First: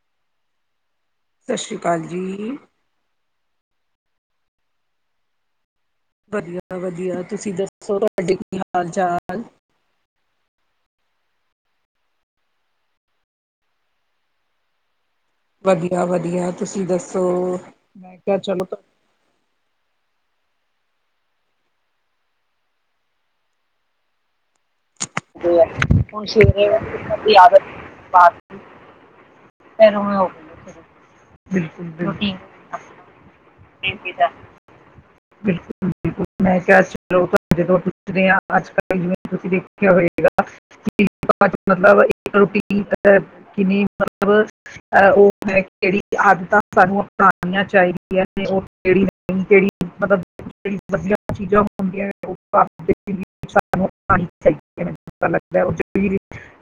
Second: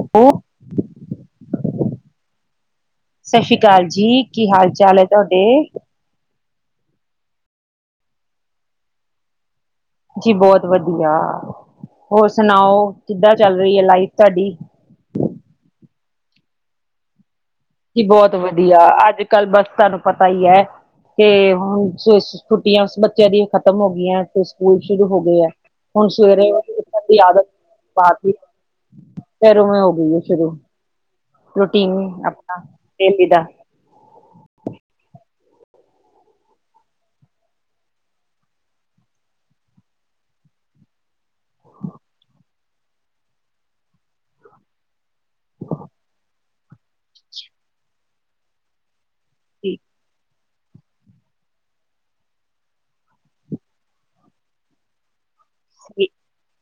ਅੱਗੋਂ ਸਤਿ ਸ਼੍ਰੀ ਅਕਾਲ ਜੀ। ਸਤਿ ਸ੍ਰੀ ਅਕਾਲ ਜੀ, ਕੀ ਹਾਲ ਚਾਲ ਹੈ ਤੁਹਾਡੇ? ਵਧੀਆ-ਵਧੀਆ, ਤੁਸੀਂ ਦੱਸੋ ਤੁਹਾਡੇ ਕੀ ਹਾਲ ਚਾਲ? ਜੀ ਬਹੁਤ ਵਧੀਆ, ਹੋਰ ਸੁਣਾਓ, ਕਿੱਦਾਂ ਚੱਲ ਰਹੀ ਹੈ ਲਾਈਫ ਤੁਹਾਡੀ? ਵਧੀਆ-ਵਧੀਆ, ਤੁਸੀਂ ਦੱਸੋ? ਕੀ ਮੈਂ ਬਹੁਤ ਕਿਹਾ ਚਲੋ ਵਧੀਆ, ਅੱਜ-ਕੱਲ੍ਹ ਬਸ ਤੁਹਾਨੂੰ ਪਤਾ ਹੀ ਹੈ। ਕੇ ਹੁਣ ਛੁੱਟੀਆਂ ਬੱਚਿਆਂ ਦੀ ਖਤਮ ਹੋ ਗਈਆਂ। ਸਕੂਲ ਸ਼ੁਰੂ ਹੋ ਗਏ ਆ, ਹੁਣ ਸਵੇਰੇ ਉੱਠਣ ਦੀ ਆਦਤ ਪਾਤੀ। ਫਿਰ ਆਉਂਦੇ ਹੋ ਗਈ ਹੈ ਸ਼ੁਰੂ। ਬਿਲਕੁਲ- ਰੂਟੀਨ [unintelligible] ਆਪਣਾ ਡੇਲੀ ਦਾ ਬਿਲਕੁਲ-ਬਿਲਕੁਲ। ਮੈਂ ਕਿਹਾ ਚਲੋ ਜਦੋਂ ਪੁੱਛਦੇ ਹਾਂ, ਅੱਜ-ਕੱਲ ਜਿਵੇਂ ਤੁਸੀਂ ਦੇਖਿਆ ਹੋਏਗਾ। ਮਤਲਬ ਇੱਕ ਰੋਟੀ ਕਿਨੀ ਮਤਲਬ ਅਹ ਉਹ ਹੈ ਜਿਹੜੀ ਆਦਤਾਂ ਸਾਨੂੰ ਕਹਾਣੀਆਂ ਚਾਹੀਦੀਆਂ, ਨੇ ਉਹ ਕਿਹੜੀ ਉਹ ਕਿਹੜੀ ਮਤਲਬ ਜਿਹੜੀ ਵਧੀਆ ਚੀਜ਼ਾਂ ਹੁੰਦੀਆਂ ਉਹ ਕਹਾਣੀ ਚਾਹੀਦੀ। ਪਤਾ ਲੱਗਦਾ ਉਹਤਾ ਪੀ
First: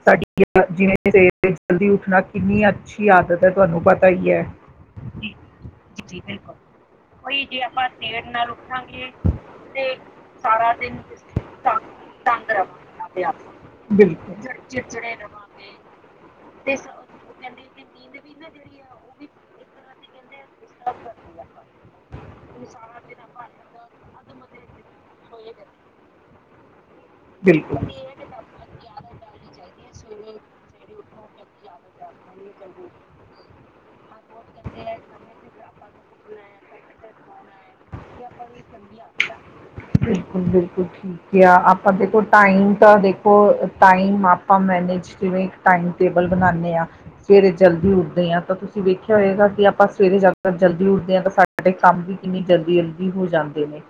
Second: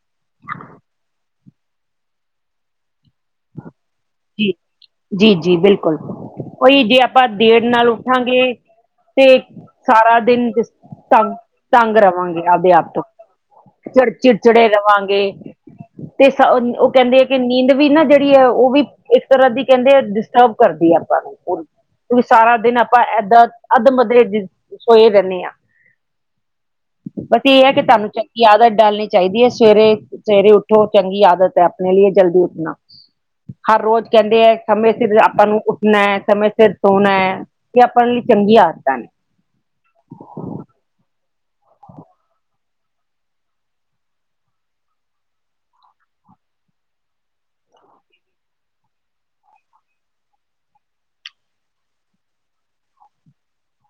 ਸਾਡੀ ਯ ਜਿਵੇਂ ਸ ਜਲਦੀ ਉੱਠਣਾ ਕਿੰਨੀ ਅੱਛੀ ਆਦਤ। ਤੁਹਾਨੂੰ ਪਤਾ ਹੀ ਹੈ ਜੀ, ਜੀ-ਜੀ ਬਿਲਕੁਲ ਉਹੀ ਜੇ ਆਪਾਂ ਬੁ ਦੇਰ ਨਾਲ ਦੇਰ ਨਾਲ ਉੱਠਾਂਗੇ ਉੱਠਾਂਗੇ ਤੇ ਤੇ ਸਾਰਾ ਦਿਨ ਸਾਰਾ ਦਿਨ ਤੰਗ ਤੰਗ ਰੱਖ ਤੇ ਅਪਣਾ ਚਿੜ-ਚਿੜਚਿੜੇ ਰਵਾਂਗੇ, ਤੇ ਸ ਉਨ ਉਹ ਕਹਿੰ ਕਹਿੰਦੇ ਆ ਕਿ ਨੀਂਦ ਵੀ ਨਾ ਜਿਹੜੀ ਹੈ, ਉਹ ਵੀ ਇਸ ਤਰ੍ਹਾਂ ਦੀ ਕਹਿੰਦੇ ਆ, ਡਿਸਟਰਬ ਕਰਦੀ ਹੈ ਆਪਾਂ ਨੂੰ। ਵੀ ਸਾਰਾ ਦਿਨ ਆਪਾਂ ਏਦਾਂ, ਅੱਧ-ਮਰੇ ਜਿਹੇ, ਸੋਏ ਰਹਿਨੇ ਆਂ। ਪਤਾ ਹੈ ਕਿ ਬਿਲਕੁਲ ਤੁਹਾਨੂੰ ਚ ਕੀ ਆਦਤ ਡਾਲਣੀ ਚਾਹੀਦੀ ਹੈ ਸਵੇਰੇ, ਸਵੇਰੇ ਉਠੋ ਚੰਗੀ ਆਦਤ ਹੈ ਆਪਣੇ ਲੀ ਜਲਦੀ ਉੱਠਣਾ ਹਰ ਰੋਜ਼ ਕਹਿੰਦੇ ਹੈ, ਸਮੇਂ ਸਿਰ ਆਪਾਂ ਨੂੰ ਉੱਠਣਾ ਹੈ ਸਮੇਂ ਸਿਰ ਸੋਣਾ। ਇਹ ਆਪਾ ਲਈ ਚੰਗੀਆਂ ਆਦਤਾਂ ਨੇ। ਬਿਲਕੁਲ, ਬਿਲਕੁਲ ਠੀਕ ਠੀਕ ਆ, ਆਪਾਂ ਦੇਖੋ ਟਾਈਮ ਤਾਂ, ਦੇਖੋ ਟਾਈਮ ਆਪਾਂ ਮੈਨੇਜ ਕਿਵੇਂ ਟਾਈਮ ਟੇਬਲ ਬਣਾਉਂਦੇ ਹਾਂ। ਸਵੇਰੇ ਜਲਦੀ ਉੱਠਦੇ ਹਾਂ, ਤਾਂ ਤੁਸੀਂ ਵੇਖਿਆ ਹੋਏਗਾ ਕਿ ਆਪਾਂ ਸਵੇਰੇ ਜ਼ਿਆਦਾ ਤਰ ਜਲਦੀ ਉੱਠਦੇ ਹਾਂ ਤਾਂ ਸਾ ਸਾਡੇ ਕੰਮ ਵੀ ਕਿੰਨੀ ਜਲਦੀ-ਜਲਦੀ ਹੋ ਜਾਂਦੇ ਨੇ,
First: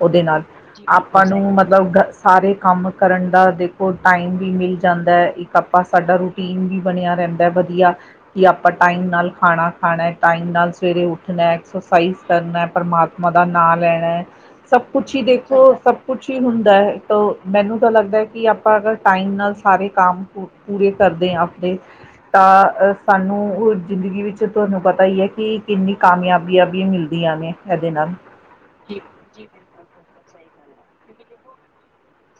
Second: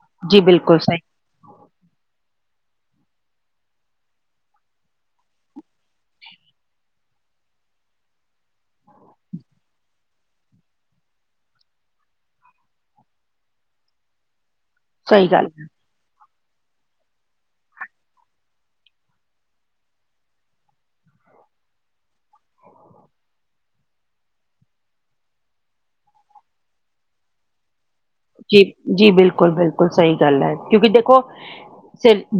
ਉਹਦੇ ਜੀ ਨਾਲ, ਬਿਲਕੁਲ ਆਪ ਸਹੀ ਆਪਾਂ ਨੂੰ ਮਤਲਬ ਸਾਰੇ ਕੰਮ ਕਰਨ ਦਾ ਦੇਖੋ ਟਾਈਮ ਵੀ ਮਿਲ ਜਾਂਦਾ, ਇਕ ਆਪਾਂ, ਸਾਡਾ ਰੂਟੀਨ ਵੀ ਬਣਿਆ ਰਹਿੰਦਾ ਹੈ ਵਧੀਆ ਕਿ ਆਪਾਂ ਟਾਈਮ ਨਾਲ ਖਾਣਾ ਖਾਣਾ, ਟਾਈਮ ਨਾਲ ਸਵੇਰੇ ਉੱਠਣਾ, ਐਕਸਰਸਾਈਜ਼ ਕਰਨਾ, ਪਰਮਾਤਮਾ ਦਾ ਨਾਂ ਲੈਣਾ, ਸਭ ਕੁਛ ਹੀ ਸਹੀ ਗੱਲ ਹੈ। ਦੇਖੋ ਸਭ ਕੁਛ ਹੀ ਹੁੰਦਾ ਹੈ, ਤੋ, ਮੈਨੂੰ ਤਾਂ ਲੱਗਦਾ ਹੈ ਕਿ ਆਪਾਂ ਅਗਰ ਟਾਈਮ ਨਾਲ ਸਾਰੇ ਕੰਮ ਪੂ ਪੂਰੇ ਕਰਦੇ ਹਾਂ ਆਪਣੇ ਤਾਂ ਸਾਨੂੰ ਉਹ ਜ਼ਿੰਦਗੀ ਵਿੱਚ ਤੁਹਾਨੂੰ ਪਤਾ ਹੀ ਹੈ, ਕਿ ਕਿੰਨੀ ਕਾਮਯਾਬੀਆਂ ਵੀ ਇਹ ਮਿਲਦੀਆਂ ਨੇ ਏਦੇ ਨਾਲ ਜੀ, ਜੀ ਬਿਲਕੁਲ-ਬਿਲਕੁਲ ਸਹੀ ਗੱਲ ਹੈ, ਕਿਉਂਕਿ ਦੇਖੋ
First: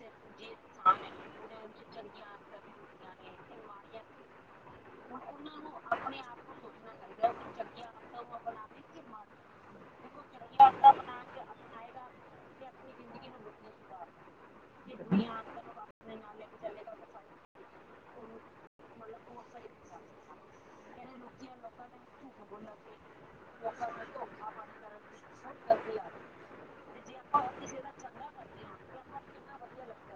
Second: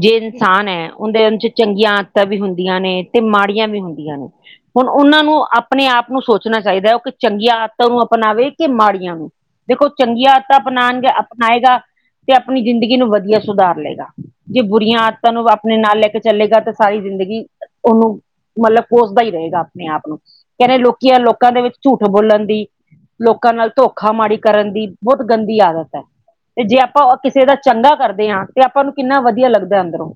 ਜੇ ਇਨਸਾਨ ਹੈ, ਉਹਦੇ ਚ ਚੰਗੀਆਂ ਆਦਤਾਂ ਵੀ ਹੁੰਦੀਆਂ ਨੇ ਤੇ ਮਾੜੀਆਂ ਵੀ ਹੁੰਦੀਆਂ ਨੇ ਹੁਣ ਉਹਨਾਂ ਨੂੰ ਆਪਣੇ ਆਪ ਨੂੰ ਸੋਚਣਾ ਚਾਹੀਦਾ ਉਹ ਕਿ ਚੰਗੀਆਂ ਆਦਤਾਂ ਨੂੰ ਅਪਣਾਵੇ ਕਿ ਮਾੜੀਆਂ ਨੂੰ ਦੇਖੋ ਚੰਗੀਆਂ ਆਦਤਾਂ ਅਪਣਾਉਣਗੇ ਅਪਣਾਏਗਾ, ਤੇ ਆਪਣੀ ਜ਼ਿੰਦਗੀ ਨੂੰ ਵਧੀਆ ਸੁਧਾਰ ਲੇ ਗਾ। ਜੇ ਬੁਰੀਆਂ ਆਦਤਾਂ ਨੂੰ ਆਪਣੇ ਨਾਲ ਲੈ ਕੇ ਚਲੇੇਗਾ ਤੇ ਸਾਰੀ ਜ਼ਿੰਦਗੀ, ਉਹਨੂੰ, ਮਤਲਬ ਕੋਸਦਾ ਹੀ ਰਹੇਗਾ ਆਪਣੇ ਆਪ ਨੂੰ ਕਹਿੰਦੇ ਲੋਕੀ ਆ ਲੋਕਾਂ ਦੇ ਵਿੱਚ ਝੂਠ ਬੋਲਣ ਦੀ, ਲੋਕਾਂ ਨਾਲ ਧੋਖਾ ਮਾੜੀ ਕਰਨ ਦੀ ਬਹੁਤ ਗੰਦੀ ਆਦਤ ਹੈ, ਤੇ ਜੇ ਆਪਾਂ ਕਿਸੇ ਦਾ ਚੰਗਾ ਕਰਦੇ ਹਾਂ ਤੇ ਆਪਾਂ ਨੂੰ ਕਿੰਨਾ ਵਧੀਆ ਲੱਗਦਾ ਅੰਦਰੋਂ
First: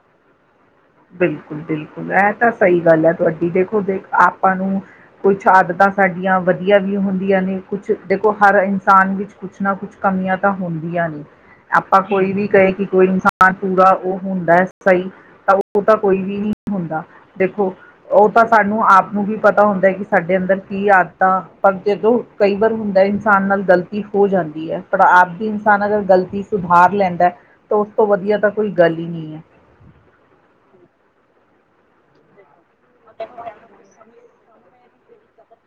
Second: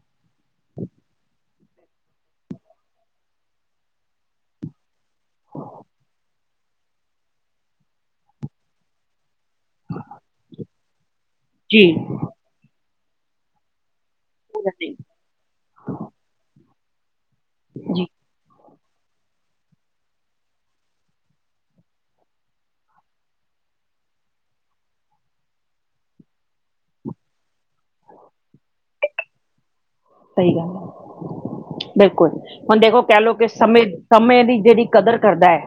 ਬਿਲਕੁਲ-ਬਿਲਕੁਲ ਇਹ ਤਾਂ ਸਹੀ ਗੱਲ ਹੈ ਤੁਹਾਡੀ, ਦੇਖੋ ਦੇਖ ਆਪਾਂ ਨੂੰ ਕੁਛ ਆਦਤਾਂ ਸਾਡੀਆਂ ਵਧੀਆ ਵੀ ਹੁੰਦੀਆਂ ਨੇ, ਕੁਛ ਦੇਖੋ ਹਰ ਇਨਸਾਨ ਵਿੱਚ ਕੁਛ ਨਾ ਕੁਛ ਕਮੀਆਂ ਤਾਂ ਹੁੰਦੀਆਂ ਨੇ, ਜੀ, ਆਪਾਂ ਕੋਈ ਵੀ ਕਹੇ ਕਿ ਕੋਈ ਇਨਸਾਨ ਪਰ ਪੂਰਾ ਉਹ ਹੁੰਦਾ ਹੈ, ਸਹੀ ਤਾਂ ਉਹ ਤਾਂ ਕੋਈ ਵੀ ਨਹੀਂ ਹੁੰਦਾ, ਦੇਖੋ, ਜੀ। ਉਹ ਤਾਂ ਸਾਡ ਉਸਨੂੰ ਆਪ ਨੂੰ ਵੀ ਪਤਾ ਹੁੰਦਾ ਕਿ ਸਾਡੇ ਅੰਦਰ ਕੀ ਆਦਤਾਂ, ਪਰ ਜਦੋਂ, ਕਈ ਵਾਰ ਹੁੰਦਾ ਇਨਸਾਨ ਨਾਲ ਗਲਤ ਗਲਤੀ ਹੋ ਜਾਂਦੀ ਹੈ, ਪਰ ਆਪਦੀ ਇਨਸਾਨ ਅਗਰ ਗਲਤੀ ਸੁਧਾਰ ਲੈਂਦਾਂ। ਤਾਂ ਉਸ ਤੋਂ ਵਧੀਆ ਤਾਂ ਕੋਈ ਗੱਲ ਹੀ ਨਹੀਂ ਹੈ। ਸਹੀ ਗੱਲ ਹੈ, ਬਿਲਕੁਲ, ਹੁਣ ਦੇਖੋ ਕਹਿ ਲਓ ਕਿ ਸਮੇਂ ਸਮਯ ਦੀ ਜਿਹੜੀ ਕਦਰ ਕਰਦਾ ਹੈ,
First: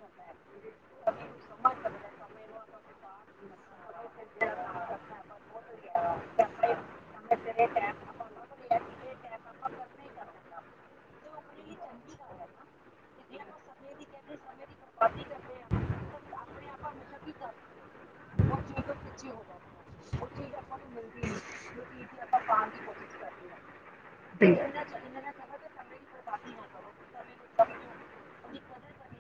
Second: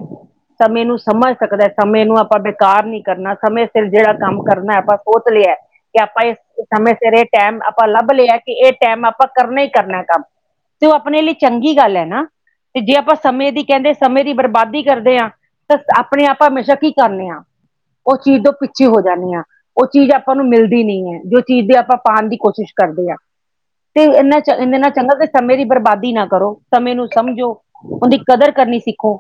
ਸਮਯ ਨੂੰ ਸਮਝ ਸਕਦਾ ਸਮਯ ਨੂੰ ਆਪਾਂ ਇਨ ਕਾਰ ਨੀ ਕਰਨਾ, ਸਮੇਂ ਸਿਰ ਜਿਹੜਾ ਕੰਮ ਕਰਨਾ ਆਪਾਂ ਸੋਚ ਲਿਆ। ਕਿ ਆਪਾਂ ਇਸ ਸਮਯ ਸਿਰ ਇਹ ਟਾਈਮ ਆਪਾਂ ਲੱਭ ਲਿਆ ਕਿ ਇਹ ਟਾਈਮ ਆਪਾਂ ਆਪਾਂ ਕਰਨਾ ਹੀ ਕਰਨਾ ਕੰਮ ਤੇ ਉਹ ਆਪਣੇ ਲਈ ਚੰਗੀ ਗੱਲ ਹੈ ਨਾ, ਤੇ ਜੇ ਆਪਾਂ ਸਮਯ ਦੀ ਕਹਿੰਦੇ ਸਮਯ ਦੀ ਬਰਬਾਦੀ ਕਰਦੇ ਹਾਂ, ਤਾਂ ਆਪਣੇ ਆਪ ਹਮੇਸ਼ਾ ਕੀ ਕਰਨੇ ਆਂ ਉਹ ਚੀਜ਼ ਤੋਂ ਪਿੱਛੇ ਹੋ ਜਾਂਣੀ ਆ ਉਹ ਚੀਜ਼ ਆਪਾਂ ਨੂੰ ਮਿਲਦੀ ਨਹੀਂ ਹੈ, ਜੋ ਚੀਜ਼ ਦੀ ਆਪਾਂ ਪਾਉਣ ਦੀ ਕੋਸ਼ਿਸ਼ ਕਰਦੇ ਹਾਂ। ਤੇ ਇੰਨਾ 'ਚ ਇੰਨੇ ਨਾਲ ਚੰਗਾ ਤੇ ਸਮਯ ਦੀ ਬਰਬਾਦੀ ਨਾ ਕਰੋ, ਸਮਯ ਨੂੰ ਸਮਝੋ, ਉਹਦੀ ਕਦਰ ਕਰਨੀ ਸਿੱਖੋ।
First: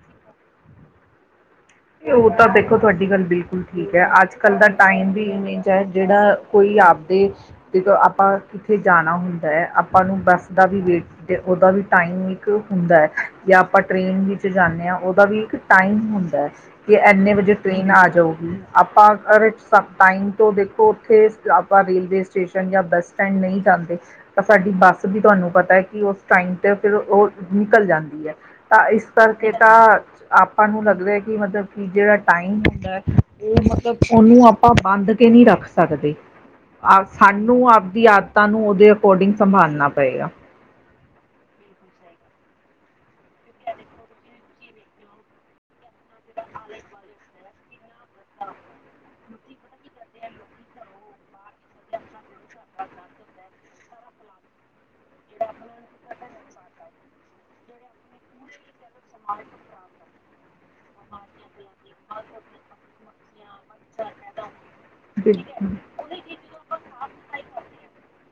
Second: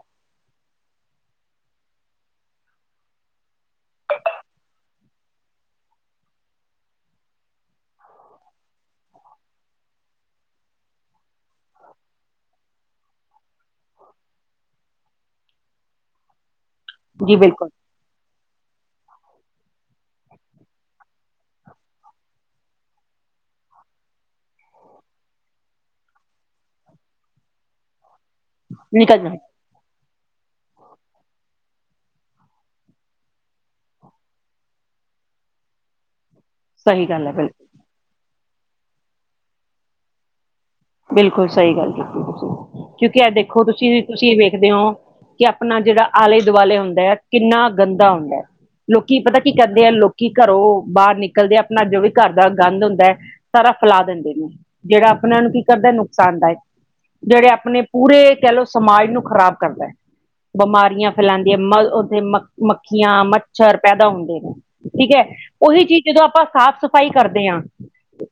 ਉਹ ਤਾਂ ਦੇਖੋ ਤੁਹਾਡੀ ਗੱਲ ਬਿਲਕੁਲ ਠੀਕ ਹੈ ਅੱਜ ਕੱਲ੍ਹ ਦਾ ਟਾਈਮ ਵੀ ਇਵੇਂ ਦਾ ਹੈ, ਜਿਹੜਾ ਕੋਈ ਆਪਦੇ, ਜਦੋਂ ਆਪਾਂ ਕਿੱਥੇ ਜਾਣਾ ਹੁੰਦਾ ਹੈ, ਆਪਾਂ ਨੂੰ ਬੱਸ ਦਾ ਵੀ ਵੇਟ ਤੇ ਉਹਦਾ ਵੀ ਟਾਈਮ ਇੱਕ ਹੁੰਦਾ, ਜਾਂ ਆਪਾਂ ਟ੍ਰਰੇਨ ਵਿੱਚ ਜਾਂਦੇ ਹਾਂ ਉਹਦਾ ਵੀ ਇੱਕ ਟਾਈਮ ਹੁੰਦਾ ਕਿ ਏਨੇ ਜੀ ਵਜੇ ਬਿਲਕੁਲ ਟ੍ਰੇਨ, ਆ ਜਾਊਗੀ ਆਪਾਂ ਅਗਰ ਸਭ ਟਾਈਮ ਤੋਂ ਦੇਖੋ ਉੱਥੇ, ਆਪਾਂ ਰੇਲਵੇ ਸਟੇਸ਼ਨ ਜਾਂ ਬੱਸ ਸਟੈਂਡ ਨਹੀਂ ਜਾਂਦੇ ਤਾਂ ਸਾਡੀ ਬੱਸ ਵੀ ਤੁਹਾਨੂੰ ਪਤਾ ਹੈ, ਕਿ ਉਸ ਟਾਈਮ ਤੇ ਫਿਰ ਉਹ ਨਿਕਲ ਜਾਂਦੀ ਹੈ। ਤਾਂ ਇਸ ਨਿਕਲ ਜਾਏ, ਕਰਕੇ ਤਾਂ ਆਪਾਂ ਨੂੰ ਲੱਗਦਾ ਕਿ ਮਤਲਬ ਕਿ ਜਿਹੜਾ ਟਾਈਮ ਹੁੰਦਾ ਹੈ, ਉਹ ਮਤਲਬ ਉਹਨੂੰ ਆਪਾਂ ਬੰਦ ਕੇ ਨਹੀ ਰੱਖ ਸਕਦੇ। ਸਹੀ ਗੱਲ ਹੈ ਬਿਲਕੁਲ ਸਾਨੂੰ ਅਪਨੀ ਆਦਤਾਂ ਨੂੰ ਉਹਦੇ ਅਕੋਰਡਿੰਗ ਸੰਭਾਲਣਾ ਪਏਗਾ। ਬਿਲਕੁਲ ਸਹੀ ਗੱਲ ਕੀਤੀ ਤੁਸੀਂ, ਕਿਉਂਕਿ ਏ ਦੇਖੋ ਤੁਸੀਂ ਵੀ ਤੁਸੀਂ ਵੇਖ ਦੇ ਹੋ, ਕਿ ਅਪਣਾ ਜਿਹੜਾ ਆਲੇ-ਦੁਆਲੇ ਹੁੰਦਾ ਏ, ਕਿੰਨਾ ਗੰਦਾ ਹੁੰਦਾ ਹੈ। ਲੋਕੀ ਪਤਾ ਕੀ ਕਰਦੇ ਆ, ਲੋਕੀ ਘਰੋਂ ਬਾਹਰ ਨਿਕਲਦੇ ਆ, ਅਪਣਾ ਜੋ ਵੀ ਘਰ ਦਾ ਗੰਦ ਹੁੰਦਾ ਏ ਸਾਰਾ ਫੈਲਾ ਦਿੰਦੇ ਨੇ, ਜਿਹੜਾ ਅਪਣਾ ਨੂੰ ਕਰਦਾ ਨੁਕਸਾਨਦਾਇਕ। ਜਿਹੜੇ ਅਪਣੇ ਪੂਰੇ ਕਹਿ ਲਓ ਸਮਾਜ ਨੂੰ ਖਰਾਬ ਕਰਦਾ ਏ। ਬਮਾਰੀਆਂ ਫੈਲਾਂਦੀਆਂ ਮਲ ਉੱਥੇ ਮੱਖੀਆਂ, ਮੱਛਰ ਪੈਦਾ ਹੁੰਦੇ। ਠੀਕ ਐ, ਉਹਦੇ ਉਹੀ ਚੀਜ਼ ਜਦੋਂ ਆਪਾਂ ਸਾਫ਼-ਸਫਾਈ ਕਰਦੇ ਹਾਂ,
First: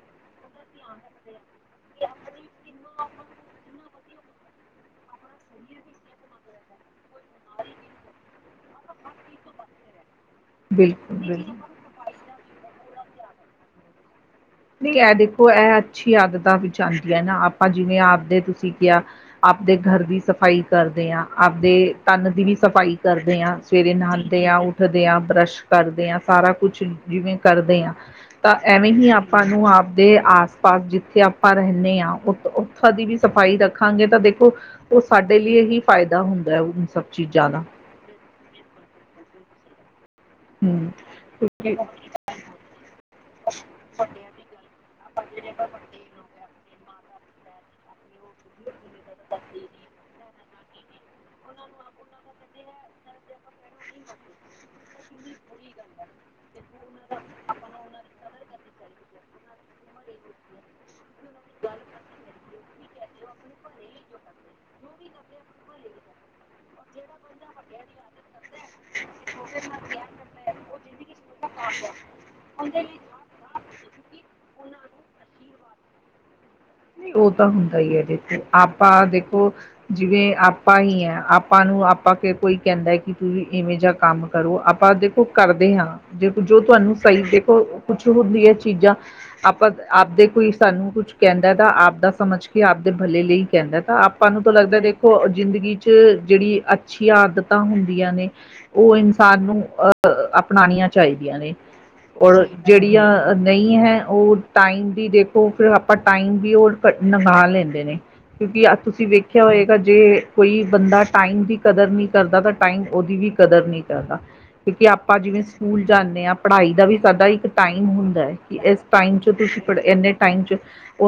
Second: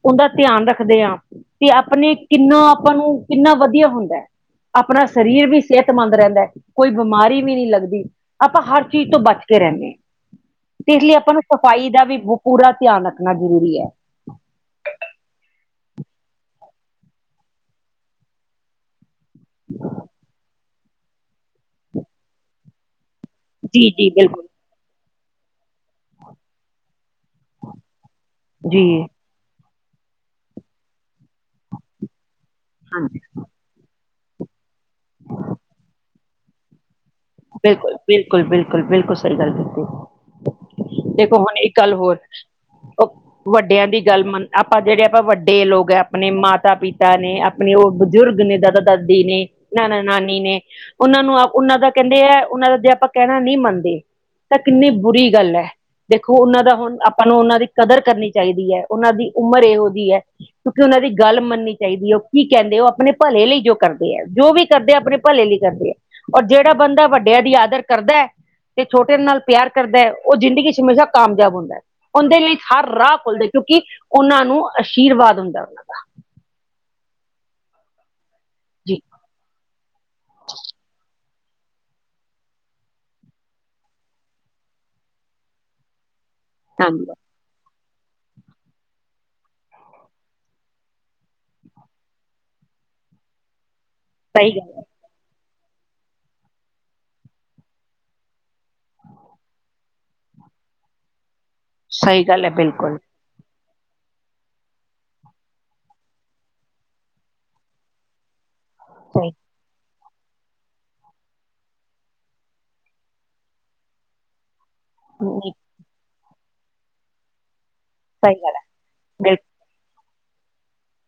ਉਂਹਦਾ ਧਿਆਨ ਰੱਖਦੇ ਹਾਂ ਤੇ ਆਪਣੇ ਕਿੰਨਾ ਆਪਾਂ ਨੂੰ, ਕਿੰਨਾ ਵਧੀਆ ਹੁੰਦਾ ਹੈ। ਆਪਣਾ ਸਰੀਰ ਵੀ ਸਿਹਤਮੰਦ ਰਹਿੰਦਾ, ਕੋਈ ਬਿਮਾਰੀ ਵੀ ਨਹੀਂ ਲੱਗਦੀ। ਆਪਾ ਹਰ ਚੀਜ਼ ਤੋਂ ਬੱਚਕੇ ਰਹਿੰਨੇ‌ ਆ। ਤੇ ਇਸ ਲਈ ਬਿਲਕੁਲ ਆਪਾਂ ਨੂੰ ਸਫ਼ਾਈ ਦਾ ਵੀ, ਪੂਰਾ ਧਿਆਨ ਰੱਖਣਾ ਜ਼ਰੂਰੀ ਹੈ। ਨਹੀਂ ਐ ਦੇਖੋ, ਐ ਅੱਛੀ ਆਦਤਾਂ ਵਿੱਚ ਆਂਦੀਆ ਨਾ ਆਪਾ ਜਿਵੇਂ ਆਪਦੇ ਤੁਸੀਂ ਕਿਹਾ ਆਪਦੇ ਘਰ ਦੀ ਸਫ਼ਾਈ ਕਰਦੇ ਆਂ ਆਪਦੇ ਤਨ ਦੀ ਵੀ ਸਫ਼ਾਈ ਕਰਦੇ ਹਾਂ। ਜੀ ਸਵੇਰੇ ਜੀ ਨਹਾਂਦੇ ਬਿਲਕੁਲ ਆਂ ਉੱਠਦੇ ਆਂ, ਬ੍ਰੱਸ਼ ਕਰਦੇ ਆਂ, ਸਾਰਾ ਕੁਛ ਜਿਵੇਂ ਕਰਦੇ ਆਂ, ਤਾਂ ਜੀ ਐਵੇਂ ਹੀ ਆਪ ਆਪਾਂ ਨੂੰ ਆਪਦੇ ਆਸ-ਪਾਸ ਜਿੱਥੇ ਆਪਾਂ ਰਹਿੰਨੇ ਆਂ ਓ, ਓਥੋਂ ਦੀ ਵੀ ਸਫ਼ਾਈ ਰੱਖ ਰਖਾਂਗੇ ਤਾਂ ਦੇਖੋ, ਉਹ ਸਾਡੇ ਲਈ ਹੀ ਫਾਇਦਾ ਹੁੰਦਾ ਹੈ, ਓਨ ਸਬ ਬਿਲਕੁਲ, ਬਿਲਕੁਲ, ਬਿਲਕੁਲ, ਬਿਲਕੁਲ ਸਹੀ ਗੱਲ ਕੀਤੀ। ਹਮ ਦੇਖੋ ਹੁਣ, ਇੱਕ ਗੱਲ ਹੋਰ ਵੱਡਿਆਂ ਦੀ ਗੱਲ ਮੰਨ ਆਪਾਂ ਜਿਹੜੇ, ਆਪਾਂ ਵੱਡੇ ਲੋਕ ਏ ਆਪਣੇ ਮਾਤਾ-ਪਿਤਾ ਨੇ ਅਪਣੇ ਉਹ ਬਜ਼ੁਰਗ ਨੇ, ਦਾਦਾ-ਦਾਦੀ ਨੇ, ਨਾਨਾ-ਨਾਨੀ ਨੇ ਉਹਨਾਂ ਨੂੰ, ਉਹਨਾਂ ਦਾ ਕਹਿੰਦੇ ਐ, ਉਹਨਾਂ ਦਾ ਜੇ ਆਪਾਂ ਕਹਿਣਾ ਨਹੀਂ ਮੰਨਦੇ, ਤਾਂ ਕਿੰਨੀ ਬੁਰੀ ਗੱਲ ਐ‌ ਦੇਖੋ ਉਹਨਾਂ ਦਾ ਹੁਣ, ਆਪਾਂ ਨੂੰ ਉਹਨਾਂ ਦੀ ਕਦਰ ਕਰਨੀ ਚਾਹੀਦੀ ਐ, ਉਹਨਾਂ ਦੀ ਉਮਰ ਇਹੋ ਦਿਹੀ ਹੈ। ਕਿਉਂਕਿ ਉਹਨਾਂ ਦੀ ਗੱਲ ਮੰਨਨੀ ਚਾਹੀਦੀ ਹੈ। ਉਹ ਕੀ ਕਹਿੰਦੇ ਏ, ਉਹ ਅਪਣੇ ਭਲੇ ਲਈ ਜੋ ਕਰਦੇ ਹੈ, ਜੋ ਵੀ ਕਰਦੇ ਆ ਅਪਣੇ ਭਲੇ ਲਈ ਕਰਦੇ ਏ, ਔਰ ਜਿਹ ਬੰਦਾ ਵੱਡਿਆਂ ਦੀ ਆਦਰ ਕਰਦੈ, ਤੇ ਛੋਟਿਆਂ ਨਾਲ ਪਿਆਰ ਕਰਦਾ, ਉਹ ਜ਼ਿੰਦਗੀ ਚ ਹਮੇਸ਼ਾ ਕਾਮਯਾਬ ਹੁੰਦਾ, ਉਂਹਦੇਂ ਲਈ ਹਰ ਰਾਹ ਖੁੱਲਦੇ, ਕਿਉਂਕਿ ਉਹਨਾਂ ਨੂੰ ਆਸ਼ੀਰਵਾਦ ਹੁੰਦਾ ਉਹਨਾਂ ਦਾ। ਉਹ ਤਾਂ ਹੁੰਦਾ ਹੀ ਹੈ ਦੇਖੋ, ਜੀ ਆਪਾ ਦੇਖੋ, ਜਿਵੇਂ ਆਪਾਂ ਹੀ ਹਾਂ ਆਪ ਆਪਾਂ ਨੂੰ, ਆਪਾਂ ਕੋਈ ਕਹਿੰਦਾ ਕਿ, ਤੁਸੀਂ ਇਵੇਂ ਜਿਹਾ ਕੰਮ ਕਰੋ ਆਪਾਂ ਦੇਖੋ ਕਰਦੇ ਹਾਂ। ਦੇਖੋ, ਜੋ ਤੁਹਾਨੂੰ ਹਾਂਜੀ ਸਹੀ ਦੇਖੋ, ਕੁਛ ਹੁੰਦੀ ਏ ਚੀਜ਼ਾਂ ਆਪਾ, ਆਪਦੇ ਕੋਈ ਸਾਨੂੰ ਕੁਛ ਕਹਿੰਦਾ ਤਾਂ ਆਪਦਾ ਸਮਝਕੇ, ਆਪਦੇ ਭਲੇ ਲਈ ਕਹਿੰਦਾ, ਤਾਂ ਆਪ ਆਪਾਂ ਨੂੰ ਸਹੀ ਤਾ ਗੱਲ ਲੱਗਦਾ ਹੈ ਦੇਖ ਜ਼ਿੰਦਗੀ'ਚ ਜਿਹੜੀ ਅੱਛੀਆ ਆਦਤਾਂ ਹੁੰਦੀਆਂ ਨੇ, ਉਹ ਇਨਸਾਨ ਨੂੰ ਅ ਅਪਣਾਣੀਆ ਚਾਹੀਦੀਆਂ ਨੇ, ਸਹੀ ਔਰ ਗੱਲ ਹੈ ਬਿਲਕੁਲ ਜਿਹੜੀਆਂ ਨਹੀਂ ਹੈ, ਉਹ ਟਾਈਮ ਦੀ ਦੇਖੋ, ਫਿਰ ਆਪਾ ਟਾਈਮ ਵੀ ਉਹ ਨ੍ਹੰਗਾ ਲੈਂਦੇ ਨੇ। ਕਿਉਂਕੀ, ਆਜ ਤੁਸੀਂ ਸਹੀ ਵੇਖਿਆ ਹੋਇਗਾ ਜੇ ਕੋਈ ਬੰਦਾ ਟਾਈਮ ਦੀ ਕਦਰ ਨਹੀਂ ਕਰਦਾ, ਤਾਂ ਟਾਈਮ ਉਹਦੀ ਵੀ ਕਦਰ ਨਹੀਂ ਕਰਦਾ। ਕਿਉਂਕਿ ਆਪ ਆਪਾ ਜਿਵੇਂ ਸਕੂਲ ਜਾਂਨੇ ਆ, ਪੜ੍ਹਾਈ ਦਾ ਵੀ ਸਾਡਾ ਇੱਕ ਟਾਈਮ ਹੁੰਦਾ, ਸਹੀ ਗੱਲ ਕਿ ਹੈ ਇਸ ਟਾਈਮ'ਚ ਬਿਲਕੁਲ ਤੁਸੀ ਇੰਨੇ ਟਾਈਮ'ਚ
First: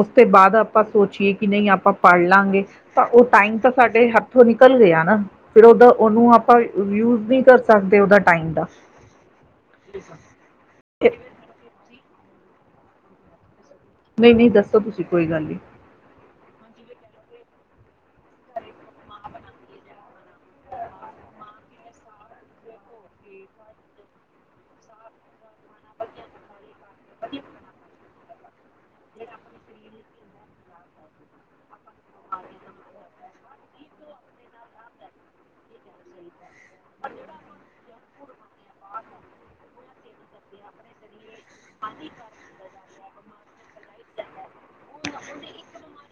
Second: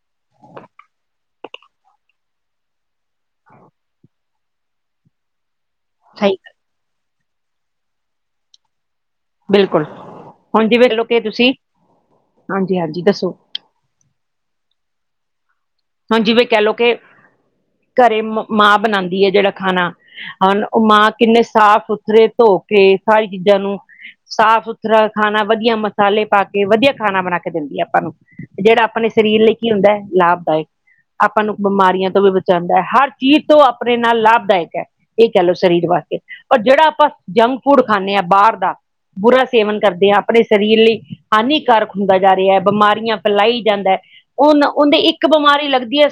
ਉਸ ਤੇ ਬਾਦ ਆਪਾਂ ਸੋਚੀਏ, ਕਿ ਨਹੀ ਆਪਾਂ ਪੜ੍ਹਲਾਂਗੇ ਤਾ ਉਹ ਟਾਈਮ ਤਾਂ ਸਾਡੇ ਹੱਥੋਂ ਨਿਕਲ ਗਿਆ ਨਾ, ਫਿਰ ਉਦੋ ਉਹਨੂੰ ਸਹੀ ਗੱਲ ਆਪਾਂ ਯੂਜ ਨਹੀਂ ਕਰ ਸਕਦੇ, ਓਹਦਾ ਟਾਈਮ ਦਾ। ਬਿਲਕੁਲ ਹੁਣ ਜਿਵੇਂ ਲੋ ਕਿ ਤੁਸੀਂ, ਹਾਂਜੀ-ਹਾਂਜੀ ਦੱਸੋ। ਨਹੀਂ ਨਹੀਂ, ਦੱਸੋ ਤੁਸੀਂ ਕੋਈ ਗੱਲ ਨਹੀਂ। ਹੁਣ ਜਿਵੇਂ ਕਹਿਲੋ ਕਿ, ਘਰੇ ਮਾਂ ਬਣਾਂਦੀ ਏ, ਜਿਹੜਾ ਖਾਣਾ ਹੁਨ, ਮਾਂ, ਕਿੰਨੇ ਸਾਫ਼-ਸੁਥਰੇ ਧੋਕੇ ਸਾਰੀ ਚੀਜ਼ਾਂ ਨੂੰ ਸਾਫ਼-ਸੁਥਰਾ ਖਾਣਾ ਵਧੀਆ ਮਸਾਲੇ ਪਾਕੇ ਵਧੀਆ ਖਾਣਾ ਬਣਾਕੇ ਦਿੰਦੀ ਹੈ ਆਪਾਂ ਨੂੰ, ਜਿਹੜਾ ਆਪਣੇ ਸਰੀਰ ਲਈ ਕੀ ਹੁੰਦਾ ਹੈ, ਲਾਭਦਾਇਕ। ਆਪਾਂ ਨੂੰ ਬਿਮਾਰੀਆਂ ਤੋਂ ਵੀ ਬਚਾਂਦਾ ਹੈ, ਹਰ ਚੀਜ਼ ਤੋਂ ਆਪਣੇ ਨਾਲ ਲਾਭਦਾਇਕ ਹੈ। ਇਹ ਕਹਿ ਲਓ ਸਰੀਰ ਵਾਸਤੇ ਪਰ, ਜਿਹੜਾ ਆਪਾਂ ਜੰਕ ਫੂਡ ਖਾਂਨੇ ਆਂ ਬਾਹਰ ਦਾ, ਬੁਰਾ ਸੇਵਨ ਕਰਦੇ ਹਾਂ, ਆਪਣੇ ਸਰੀਰ ਲਈ ਹਾਨੀਕਾਰਕ ਹੁੰਦਾ ਜਾ ਰਿਹਾ, ਬਿਮਾਰੀਆਂ ਫੈਲਾਈ ਜਾਂਦਾ, ਉਹਨ ਉਹਦੇ ਇੱਕ ਬਿਮਾਰੀ। ਲੱਗਦੀ ਹੈ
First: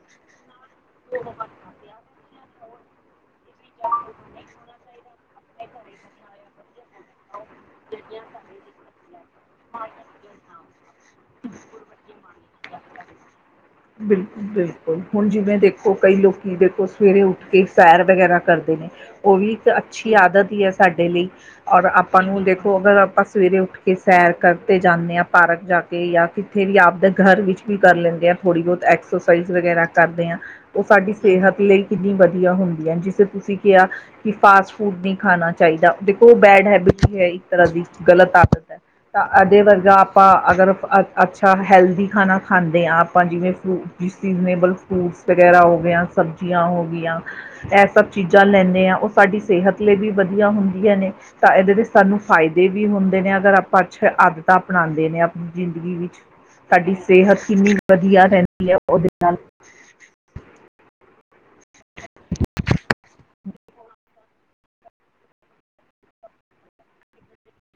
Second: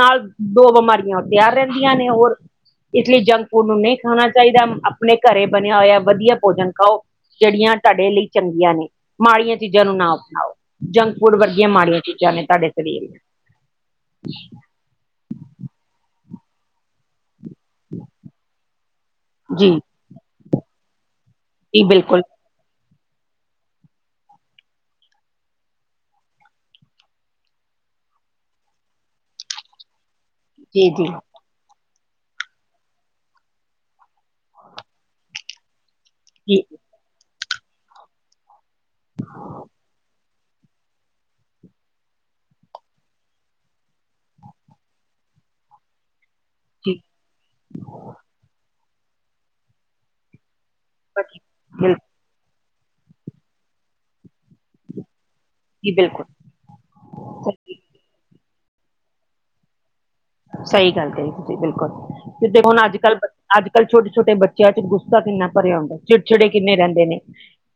ਨਾਲ ਦੋ ਬਿਮਾਰੀਆਂ ਤਿਆਰ ਰਹਿੰਦੀਆਂ ਨੇ ਹੋਰ। ਇਸ ਲਈ ਜੰਕ ਫੂਡ ਨੂੰ ਨਹੀਂ ਖਾਣਾ ਚਾਹੀਦਾ, ਆਪਣੇ ਘਰੇ ਬਣਿਆ ਹੋਇਆ ਵਧੀਆ ਭੋਜਨ ਖਾਓ, ਜਿਹੜੀਆਂ ਤੁਹਾਡੇ ਲਈ ਚੰਗੀਆਂ ਨੇ, ਮਾੜੀਆਂ ਚੀਜ਼ਾਂ ਨੂੰ ਨਾ ਅਪਣਾਓ, ਜੰਕ ਫੂੱਡ ਵਰਗੀਆਂ ਮਾੜੀਆਂ ਚੀਜ਼ਾਂ ਨੇ ਤੁਹਾਡੇ ਸਰੀਰ ਨੇ। ਬਿਲਕੁਲ-ਬਿਲਕੁਲ, ਹੁਣ ਜਿਵੇਂ ਦੇਖੋ ਕਈ ਲੋਕੀ ਦੇਖੋ ਸਵੇਰੇ ਉੱਠ ਕੇ, ਸੈਰ ਵਗੈਰਾ। ਕਰਦੇ ਨੇ ਉਹ ਵੀ ਇੱਕ ਜੀ ਅੱਛੀ ਆਦਤ ਹੀ ਸਾਡੇ ਲਈ ਜੀ ਔਰ ਬਿਲਕੁਲ ਆਪਾਂ ਨੂੰ ਦੇਖੋ ਅਗਰ ਆਪਾਂ, ਸਵੇਰੇ ਉੱਠ ਕੇ ਸੈਰ ਕਰਦੇ ਜਾਂਦੇ ਹਾਂ, ਪਾਰਕ ਜਾ ਕੇ, ਜਾਂ ਕਿਥੇ ਵੀ ਆਪਦੇ ਘਰ ਵਿੱਚ, ਵੀ ਕਰ ਲੈਂਦੇ ਹਾਂ ਥੋੜ੍ਹੀ ਬਹੁਤ ਐਕਸਰਸਾਈਜ਼ ਵਗੈਰਾ ਕਰਦੇ ਹਾਂ। ਉਹ ਜੀ ਜੀ ਸਾਡੀ ਸਿਹਤ ਲਈ ਕਿੰਨੀ ਵਧੀਆ ਹੁੰਦੀ ਹੈ, ਜਿਸੇ ਤੁਸੀਂ ਕਿਹਾ ਕਿ ਫਾਸਟ ਫੂਡ ਨਹੀਂ ਖਾਣਾ ਚਾਹੀਦਾ, ਦੇਖੋ ਜੀ ਬੈਡ ਹੈਬਿਟ, ਹੈ ਇੱਕ ਤਰ੍ਹਾਂ ਦੀ, ਗ਼ਲਤ ਆਦਤ ਹੈ। ਤਾਂ ਇਹਦੇ ਵਰਗਾ ਆਪਾਂ ਅਗਰ ਅ ਅੱਛਾ ਹੈਲਦੀ ਖਾਣਾ ਖਾਂਦੇ ਹਾਂ ਆਪਾਂ ਜਿਵੇਂ ਫਰੂਟ। ਜ ਸੀਜ਼ਨੇਬਲ ਫਰੂਟਸ ਵਗੈਰਾ ਹੋ ਗਿਆ ਸਬਜ਼ੀਆਂ ਹੋ ਜੀ ਗਈਆਂ ਐਸਾ। ਲੈਂਦੇ ਹਾਂ, ਉਹ ਸਾਡੀ ਸਿਹਤ ਲਈ ਵੀ ਵਧੀਆ ਹੁੰਦੀਆਂ ਨੇ, ਤਾਂ ਇਹਦੇ ਵਿੱਚ ਬਿਲਕੁਲ ਸਾਨੂੰ ਫਾਇਦੇ ਵੀ ਹੁੰਦੇ ਨੇ ਅਗਰ ਆਪਾਂ ਅਛੇ ਆਦਤ ਅਪਣਾਉਂਦੇ ਨੇ ਆਪਾਂ। ਜੀ ਜ਼ਿੰਦਗੀ ਵਿੱਚ ਬਿਲਕੁਲ ਸਾਡੀ ਸਿਹਤ ਕਿੰਨੀ ਵਧੀਆ ਰਹਿੰਦੀ ਹੈ। ਉਹਦੇ ਨਾਲ, ਸਹੀ ਗੱਲ ਤੇ ਜੀ, ਬਿਲਕੁਲ, ਕਿਤੇ ਹੁਣ ਅੱਜ- ਕੱਲ, ਅੱਜ- ਕੱਲ੍ਹ ਛੋਟੇ ਛੋਟੇ ਬੱਚਿਆਂ ਚ ਗੁੱਸਾ ਕਿੰਨਾ ਭਰਿਆ ਹੁੰਦਾ। ਚਿੜਚਿੜੇ ਕਿੰਨੇ ਰਹਿੰਦੇ ਨੇ,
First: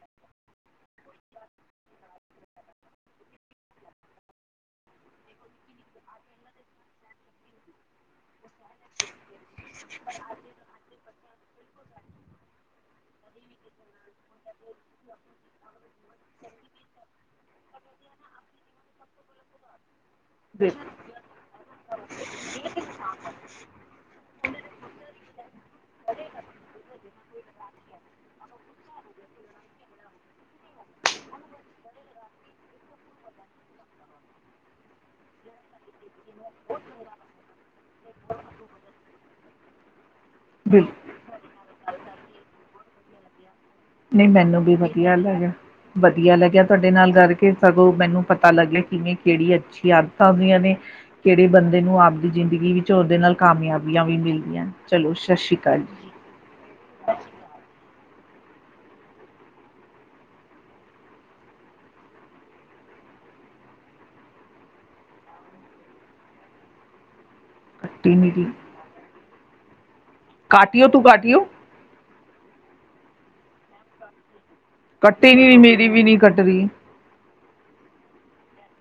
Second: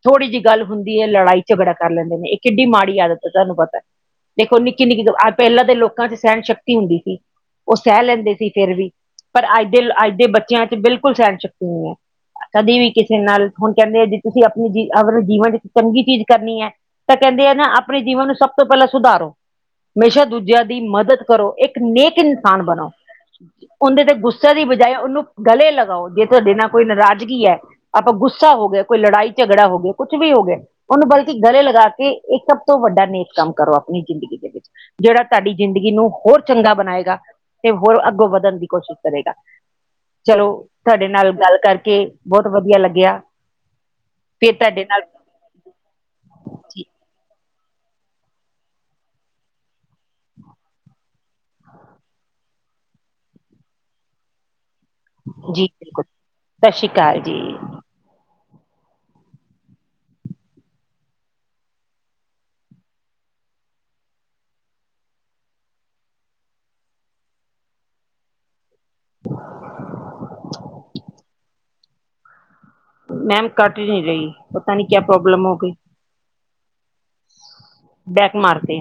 ਥੋੜ੍ਹੀ ਜਿਹੀ ਗੱਲ ਹੁੰਦੀ ਹੈ, ਲੜਾਈ ਝਗੜਾ ਕਰ ਲੈਂਦੇ ਨੇ ਇਹ ਕਿੱਡੀ ਮਾੜੀ ਆਦਤ ਹੈ, ਤੁਹਾਨੂੰ ਪਤਾ। ਦੇਖੋ ਨਿੱਕੀ- ਨਿੱਕੀ, ਪਹਿਲਾਂ ਦੇ ਲੋਕਾਂ ਚ ਸਹਿਣ ਸ਼ਕਤੀ ਹੁੰਦੀ ਸੀ। ਉਹ ਸਹਿ ਲੈਂਦੇ ਸੀ ਫਿਰ ਵੀ, ਪਰ ਅੱਜ ਦੇ, ਅੱਜ ਦੇ ਬੱਚਿਆਂ ਚ ਬਿਲਕੁਲ ਸਹਿਣ- ਸ਼ਕਤੀ ਨਹੀਂ ਹੈ। ਕਦੇ ਵੀ ਕਿਸੇ ਨਾਲ ਹੁਣ ਕਹਿੰਦੇ ਆ ਜੇ ਤੁਸੀਂ ਆਪਣੀ ਜ ਜੀਵਨ ਚ ਚੰਗੀ ਚੀਜ਼ ਕਰਨੀ ਹੈ। ਤਾਂ ਕਹਿੰਦੇ ਆ ਨਾ ਆਪਣੇ ਜੀਵਨ ਨੂੰ ਸਭ ਤੋਂ ਪਹਿਲਾਂ ਸੁਧਾਰੋ, ਹਮੇਸ਼ਾ ਦੂਜਿਆਂ ਦੀ ਮਦਦ ਕਰੋ ਇੱਕ, ਇਕ ਨੇਕ ਇਨਸਾਨ ਬਣੋ, ਉਹਦੇ ਦੇ ਗੁੱਸੇ ਦੀ ਬਜਾਏ, ਉਹਨੂੰ ਗਲੇ ਲਗਾਓ ਜੇ ਤੁਹਾਡੇ ਨਾਲ ਕੋਈ ਨਾਰਾਜ਼ਗੀ ਹੈ। ਆਪਾਂ ਗੁੱਸਾ ਹੋ ਗਿਆ, ਕੋਈ ਲੜਾਈ ਝਗੜਾ ਹੋ ਗਿਆ, ਕੁੱਛ ਵੀ ਹੋ ਗਿਆ‌। ਉਹਨੂੰ ਬਲਕਿ ਗਲੇ ਲਗਾ ਕੇ, ਇੱਕ ਸਭ ਤੋਂ ਵੱਡਾ ਨੇਕ ਕੰਮ ਕਰੋ, ਆਪਣੀ ਜ਼ਿੰਦਗੀ ਦੇ ਵਿੱਚ ਜਿਹੜਾ ਤੁਹਾਡੀ ਜ਼ਿੰਗੀ, ਦਾ ਤੇ ਹੋਰ ਅੱਗੋਂ ਵਧਣ ਦੀ ਕੋਸ਼ਿਸ਼ ਕਰੇਗਾ। ਚਲੋ ਬਿਲਕੁਲ ਤੁਹਾਡੇ ਨਾਲ ਗੱਲ ਕਰਕੇ ਬਹੁਤ ਵਧੀਆ ਲੱਗਿਆ। ਨਹੀਂ ਫਿਰ ਮੈਨੂੰ ਵੀ ਤੁਹਾਡੇ ਨਾਲ ਵਧੀਆ ਲੱਗਾ। ਵਧੀਆ ਲੱਗਿਆ ਜੀ ਤੁਹਾਡੇ ਨਾਲ ਕਰਕੇ, ਸਗੋਂ ਮੈਨੂੰ ਪਤਾ ਲੱਗਿਆ ਕਿਵੇਂ ਕਿਹੜੀ ਅੱਛੀ ਆਦਤਾਂ ਹੁੰਦੀਆਂ ਨੇ ਕਿਹੜੇ ਬੰਦੇ ਨੂੰ ਆਪਦੀ ਜ਼ਿੰਦਗੀ ਵਿੱਚ ਉਹਦੇ ਨਾਲ ਕਾਮਯਾਬੀਆਂ ਵੀ ਮਿਲਦੀਆਂ, ਚਲੋ ਸਤਿ ਸ੍ਰੀ ਅਕਾਲ ਜੀ। ਸਤਿ ਸ਼੍ਰੀ ਅਕਾਲ ਜੀ। ਕਾਟੀਓ ਤੂੰ ਕਾਟੀਓ ਮੈਮ ਕੱਟ ਹੀ ਨਹੀਂ ਰਹੀ, ਪਤਾ ਨੀ ਕਿਆ ਪ੍ਰੋਬਲਮ ਹੋ ਗਈ ਇਹ ਵੀ ਨਹੀ ਕੱਟ ਰਹੀ ਬੈਕ ਮਾਰਤੇ